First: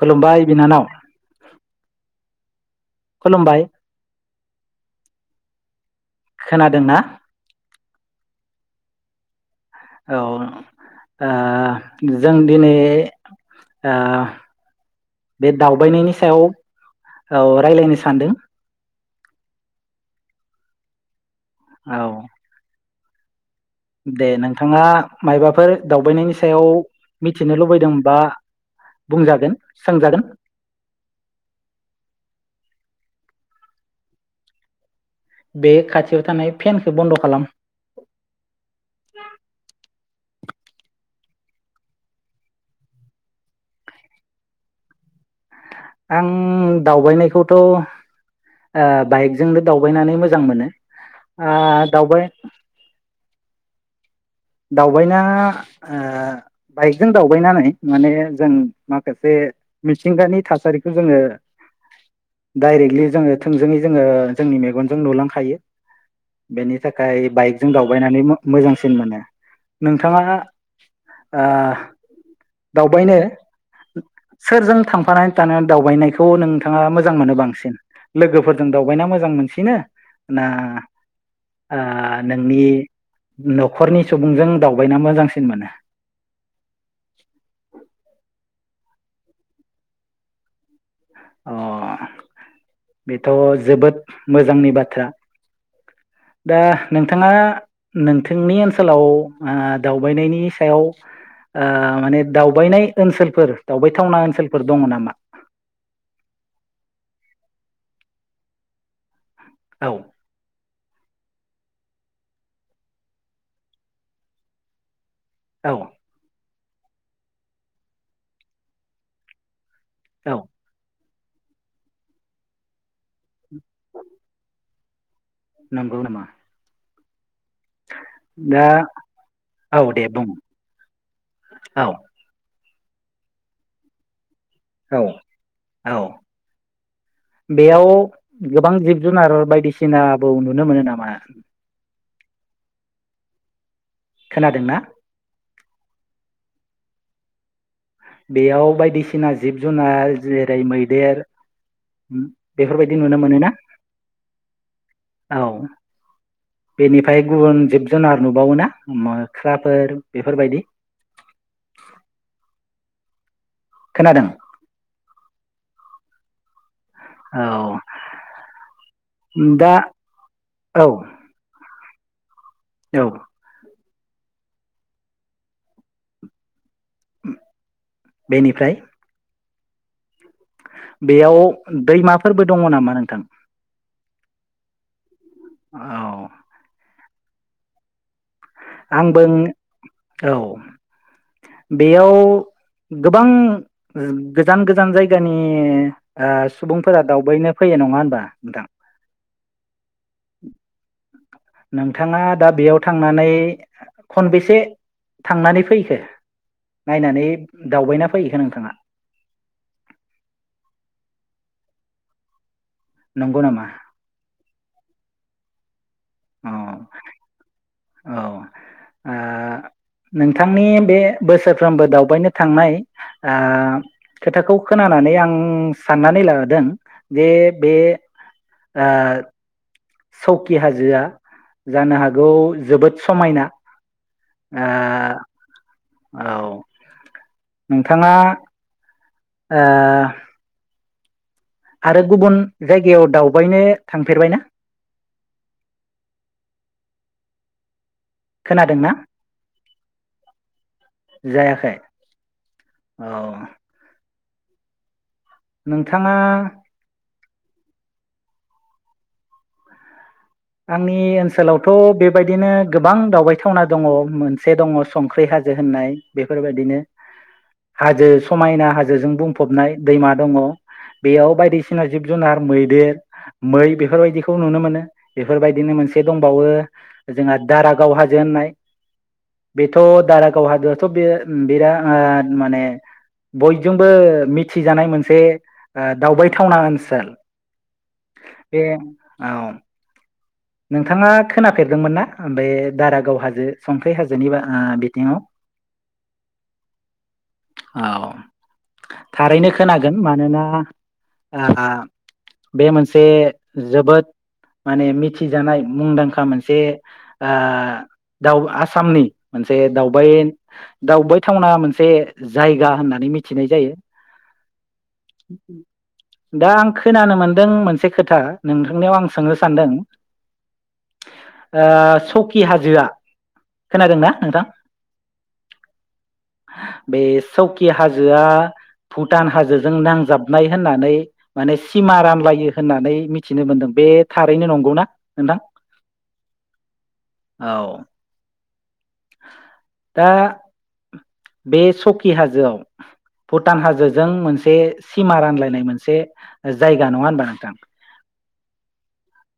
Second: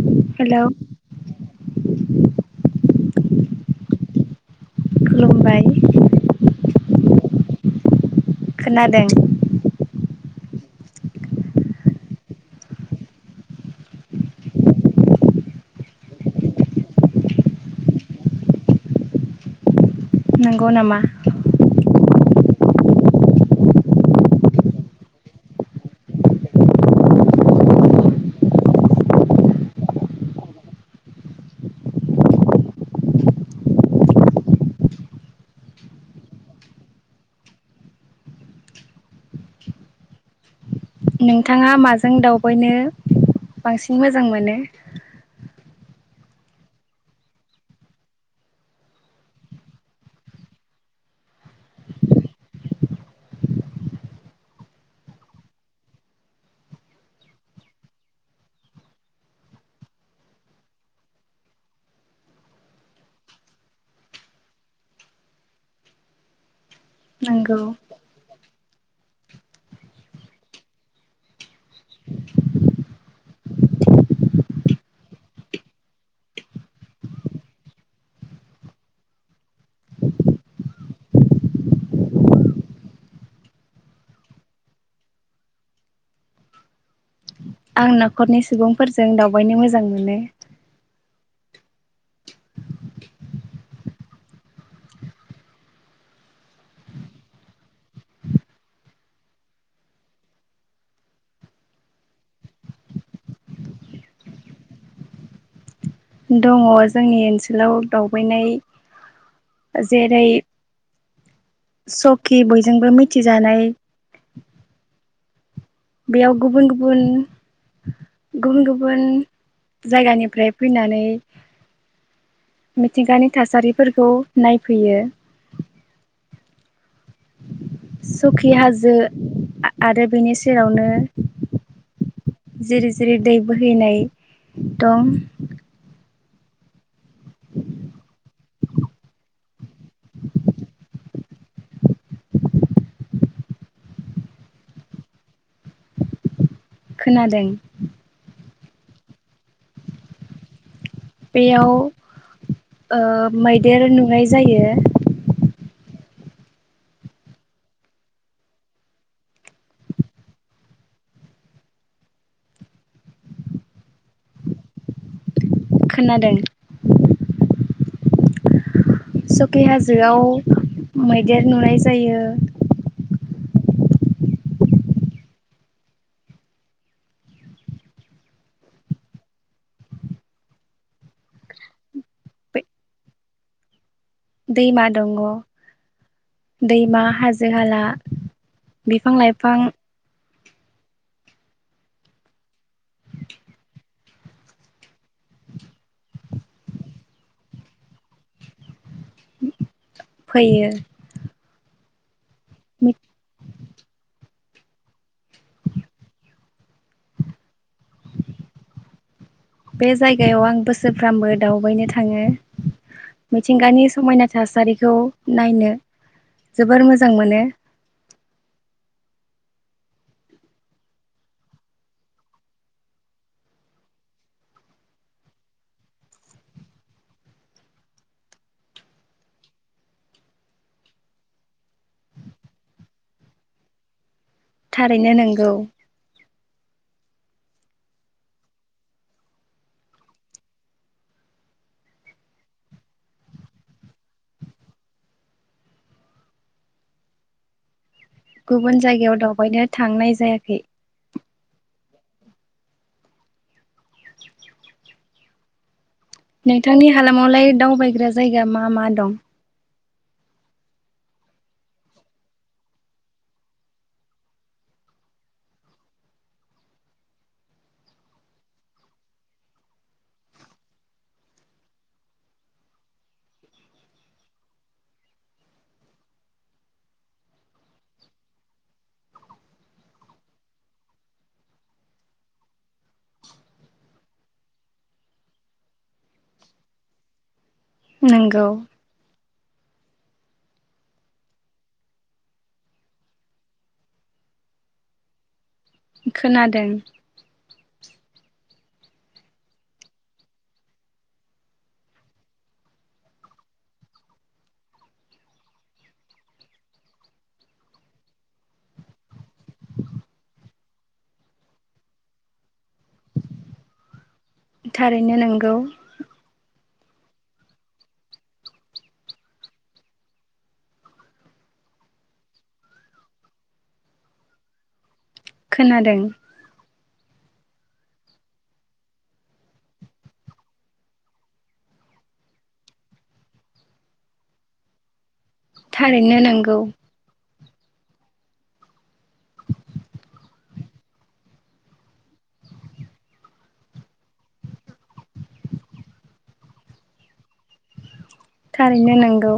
खुलुमबाय हेलौ बिनानाव। खुलुमबाय। खुलुमबाय। खोनादोंना? खोनादों। औ ओ जों दिनै ओ बे दावबायनायनि सायाव औ रायलायनो सानदों। नंगौ नामा। औ। दे नोंथाङा मायबाफोर दावबायनायनि सायाव मिथिनो लुबैदोंबा बुंजागोन सोंजागोन। बे खाथियाव थानाय फेनखौ बन्द' खालाम। नोंथाङा माजों दावबायनो बांसिन मोजां मोनो? आं दावबायनायखौथ' ओ बाइकजोंनो दावबायनानै मोजां मोनो ओ दावबाय दावबायना ओ बाइकजों दावबायनानै माने जों माखासे मिथिंगानि थासारिखौ जोङो दाइरेक्टलि जोङो थोंजोङै जोङो जोंनि मेगनजों नुलांखायो बेनि थाखाय बाइक नंगौ जों दावबायनानै मो मोजांसिन मोनो। नोंथाङा ओ दावबायनो। सोरजों थांफानानै थानानै दावबायनायखौ नोंथाङा मोजां मोनो बांसिन लोगोफोरजों दावबायना मोजां मोनसिनो ना ओ नोंनि न'खरनि? सुबुंजों दावबायना मोजांसिन मोनो। आं न'खरनि सुबुंफोरजों दावबायनो मोजां मोनो। अ। बेथ' जो जोबोद मोजांनि बाथ्रा दा नोंथाङा नोंथांनि ओनसोलाव दावबायनायनि सायाव माने दावबायनाय ओनसोलफोर दावबायथावना ओनसोलफोर दङ नामा? दङ जोंनि ओनसोलाव दावबायनाय औ जेरै सकि बयजोंबो मिथिजानाय औ बेयाव गुबुन गु बुन गुबुन गुबुन औ जायगानिफ्राय फैनानै मिथिंगानि थासारिफोरखौ नायफैयो। नंगौ नामा? सखि दा हाजो आ औ दे आरो बुं बेनि सेरावनो औ जिरि जिरि दै बोहैनाय औ दं औ बेयाव गोबां जिब जुनार बायदिसिनाबो नुनो मोनो नामा? खोनादोंना? खोनादों। बेयाव बायदि सिना जिब जुनार जेरै मैदेर बेयाव बेफोरबायदि नुनो ओ मोनोना? मैदेर नुनाय जायो औ बेनिफाय गुबुन जिब जुनार नुबावोना मोख्राफोर बेफोरबायदि खोनादों खोनादों औ सकि दा हाजोआव औ मैदेर नुनाय जायो। औ बेनिफ्राय बेयाव दैमाफोरबो दङ नामा नोंथां? दैमा दङ। औ दैमा हाजो हाला बिफां आंबो लाइफां औ बेयाव गोबां गोजान गोजान जायगानि ओ सुबुंफोरा दावबायनो फैयो नङा होनबा नोंथां। फैयो नोंथाङा दा बेयाव थांनानै खनबेसे थांनानै फैखो नायनानै? दावबायना फैखो नोंथाङा बे जायगायाव आं बोसोरफ्रामबो दावबायनो थाङो। नंगौ नामा? मिथिंगानि समायना थासारिखौ नायनो औ जोबोर मोजां मोनो। औ ओ नोंथांनि बे बोसोरफ्रोमबो दावबायनो थांनाय ओ खोथाखौ खोनानानै आं साननानै लादों जे बे ओ सौकि हाजोआ जानो हागौ जोबोद समायना ओ थारैनो नोंगौ औ नोंथाङा ओ आरो गुबुन जायगायाव दावबायनो थांफेरबायना? गुबुन खोनादोंना जायगायाव दावबायनो थांनाय जायाखै जायाखै औ नों नोंथांनि हालामावलाय दावबायग्रा जायगा मा मा दं? आंनि ओनसोलावथ बेबायदिनो गोबां दावबायथावना दङ मोनसे दङ संख्रि हाजो होननाय बेफोरबायदिनो हाजो समायना हाजोजों बुंफबनाय दैमा दङ बेयाव बायदिसिना जिब जुनार मैदेर मै बेफोरबायदिखौ नुनो मोनो बेफोरबायदिनो मोनसे दंबावो जोंहा दारागाव हाजो होननाय बेथ' दारागाव हाजोआथ बे ओ बिराद माने बयजोंबो मिथिजानाय मोनसे ओ दावबायथावना ओनसोल नोंगौ बे औ नोंथाङा खोनाफेरदोंमोन ना बे दारागाव हाजो संख्रि हाजोनि ओ बिथिङाव? खोनादों औ थारैनो खोनागोन मानोना ओ बे मोनसे जोबोद माने मि मिथि जानाय मुंदांखा मोनसे ओ दाव आसामनि मोनसे दावबाय दावबायथावना मोनसे जायगा होननानै मिथिनाय जायो थारैनो नंगौ दा आं खोनानो मोन्दों मोनसे खोथा नोंथांनियाव आं सोंनो सानदों ओ सौकि हाजोआ खोनादोंना नोंथां? खोनादों सौकि हाजोआ भुटान हाजोजों नांजाबनाय होननानै माने सिमा रानलायो होननानै मिथिनो मोनदों बे थारैनो नंगौना? नोथां थारैनो नोंगौ औ दा बे सौकि हाजोआव भुटान हाजोजों मोनसे सिमा रानलायनाय मोनसे जायगा नङा होनबा नोंथां थारैनो नांगौ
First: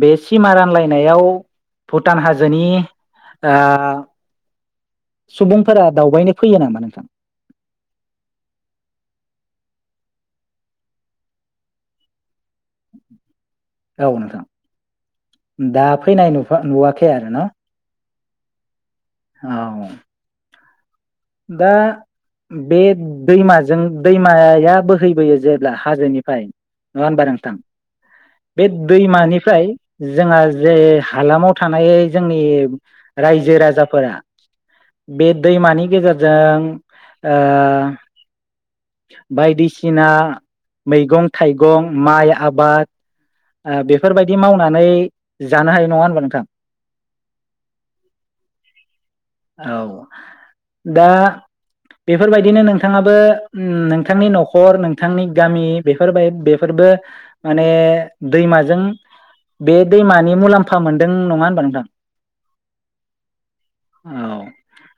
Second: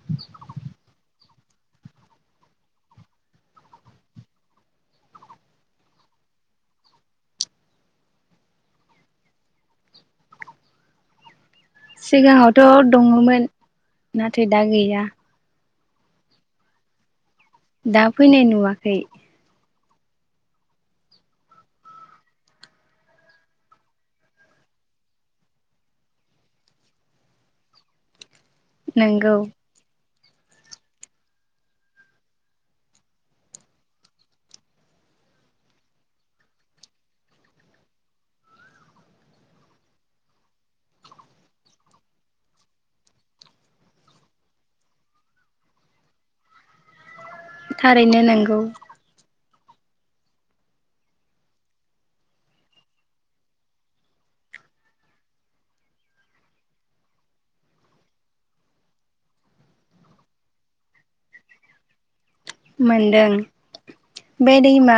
बे सिमा रानलायनायाव भुटान हाजोनि ओ सुबुंफोरा दावबायनो फैयो नामा नोंथां? सिगाङावथ दङमोन औ नोंथां नथाय दा गैया दा फैनाय नुवा नुवाखै आरो ना दा फैनाय नुवाखै औ दा बे दैमाजों दैमाया बोहैबोयो जेब्ला हाजोनिफ्राय नङा होनबा नोंथां बे नंगौ दैमानिफ्राय जोंहा जे हालामाव थानाय जोंनि रायजो राजाफोरा बे दैमानि गेजेरजों जों ओ बायदिसिना मैगं थाइगं माइ आबाद बेफोरबायदि मावनानै जानो हायो नङा होनबा नोंथां? थारैनो नोंगौ औ दा बेफोरबायदिनो नोंथाङाबो उम नोंथांनि नखर नोंथांनि गामि बेफोरबाय बेफोरबो माने दैमाजों बे दैमानि मुलाम्फा मोनदों नङा होनबा नोंथां? मोनदों औ बै दैमा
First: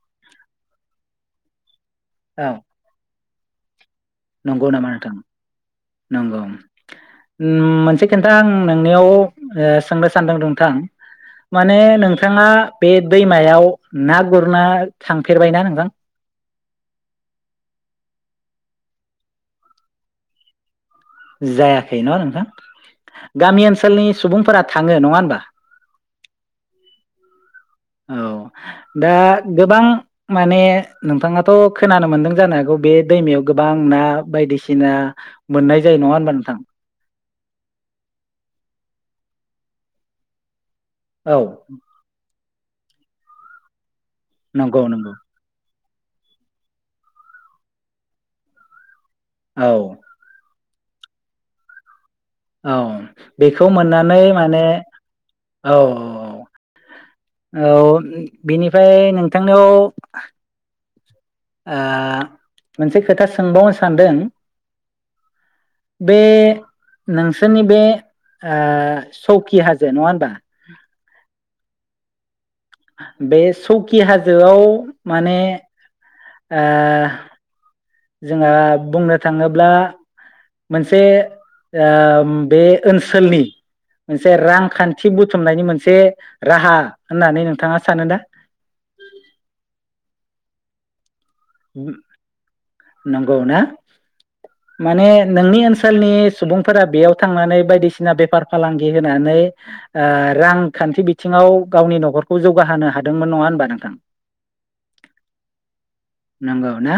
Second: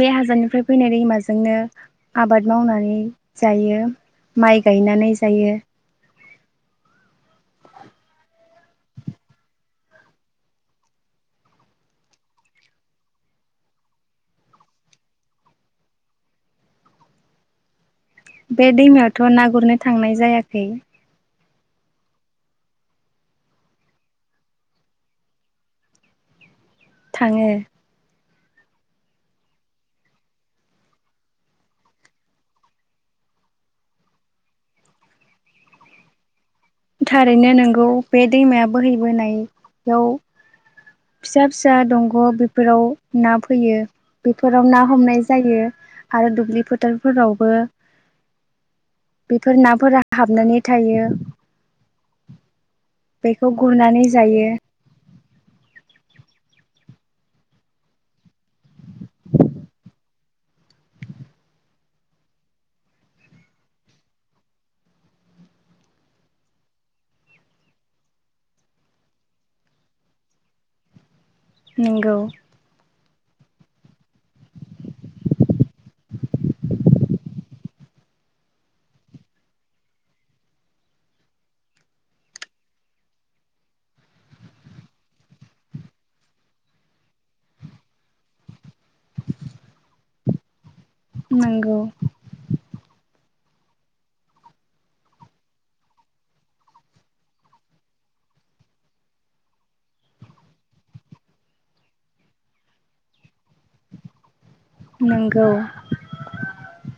बे हाजोनिफ्राय फैनाय दैमाजोंनो आबाद औ मावनानै जायो। माइ नंगौ नामा गायनानै नोंथां जायो। नंगौ उम मोनसे खोन्था आं नोंनियाव ओ सोंनो सानदों नोंथां माने नोंथाङा बे दैमायाव ना गुरना थांफेरबायना नोंथां? बे दैमायावथ' ना गुरनो थांनाय जायाखै। जायाखै ना नोंथां गामि ओनसोलनि सुबुंफोरा थाङो नङा होनबा? थाङो। औ दा गोबां माने नोंथाङाथ' खोनानो मोनदों जानो हागौ बे दैमायाव गोबां ना बायदिसिना मोननाय जायो नङा होनबा नोंथां? थारैनो नोंगौ बे दैमाया बोहैबोनाययाव औ फिसा फिसा दंग' बे फोराव ना फैयो। बेफोराव नंगौ ना नंगौ हमनाय जायो। आरो दुब्लि फोथारफोरावबो बेफोर औ नाफोरा हाबनानै थायो। औ बेखौ गुरनानै मोननानै जायो माने औ औ औ औ बेनिफ्राय नोंथांनाव ओ मोनसे खोथा सोंबावनो सानदों बे नोंसोरनि बे ओ‌ सौकि हाजो नङा होनबा नोंगौ। बे सौकि हाजोआव माने ओ जोंहा बुंनो थाङोब्ला मोनसे ओम बे ओनसोलनि मोनसे रांखान्थि बुथुमनायनि मोनसे राहा होननानै नोंथाङा सानो ना? नोंगौ। नंगौ ना माने नोंनि ओनसोलनि सुबुंफोरा बेयाव थांनानै बायदिसिना बेफार फालांगि होनानै ओ रांखान्थि बिथिङाव गावनि न'खरखौ जौगाहोनो हादोंमोन नङा होनबा नोंथां? नोंगौ। नंगौ ना?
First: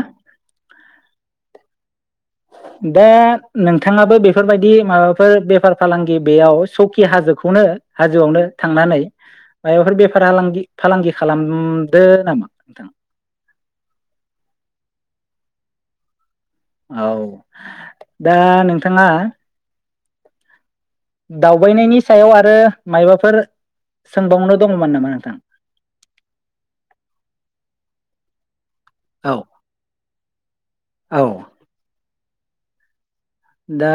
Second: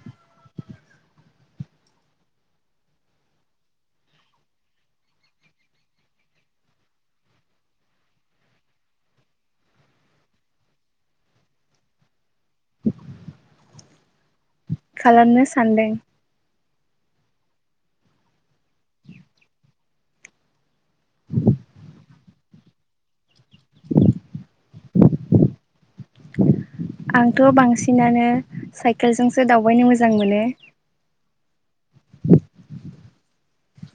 दा नोंथाङाबो बेफोरबायदि माबाफोर बेफार फालांगि बेयाव सौकि हाजोखौनो हाजोआवनो थांनानै मायबाफोर बेफार आलांगि फालांगि खालामदो नामा नोंथां? खामनो सानदों। औ दा नों थाङा दावबायनायनि सायाव आरो मायबाफोर सोंबावनो दङमोन नामा नोंथां? आंथ' बांसिनानो औ साइकेलजोंसो दावबायनो मोजां मोनो। औ दा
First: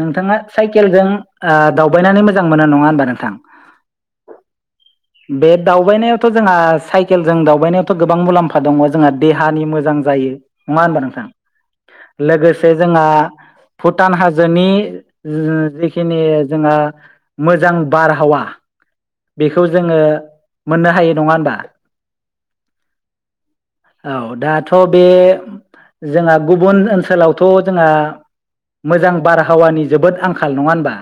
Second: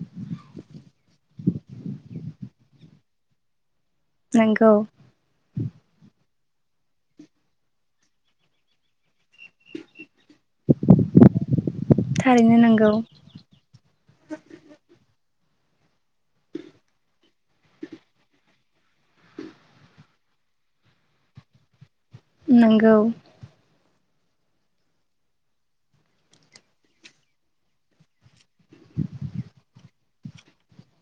नोंथाङा साइकेलजों ओ दावबायनानै मोजां मोनो नङा होनबा नोंथां? नंगौ बे दावबायनाय जोंहा साइकेलजों दावबायनायावथ' गोबां मुलाम्फा दङ'। जोंहा देहानि मोजां जायो नङा होनबा नोंथां? थारैनो लोगोसे नंगौ जोंहा भुटान हाजोनि ओ जिखिनि जोंहा मोजां बारहावा बेखौ जोङो मोननो हायो नङा होनबा? नोंगौ औ दाथ' बे जोंहा गुबुन ओनसोलावथ' जोंहा मोजां बारहावानि जोबोद आंखाल नङा होनबा?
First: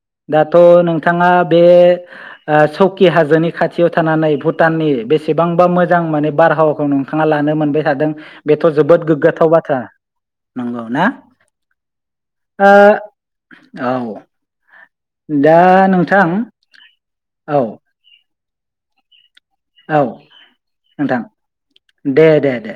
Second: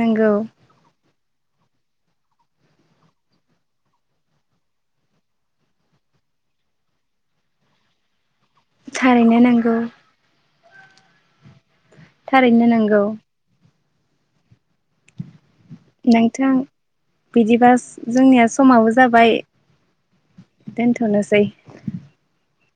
नंगौ दाथ' नोंथाङा बे सौकि हाजोनि खाथियाव थानानै भुटाननि बेसेबांबा मोजां माने बारहावाखौ नोंथाङा लानो मोनबाय थादों। बेथ' जोबोद थारैनो गोग्गाथाव नंगौ बाथ्रा। नंगौ ना? थारैनो ओ नोंगौ। औ नोंथां औ बिदिबा जोंनिया समाबो जाबाय औ नोंथां दोनथ'नोसै दे दे दे।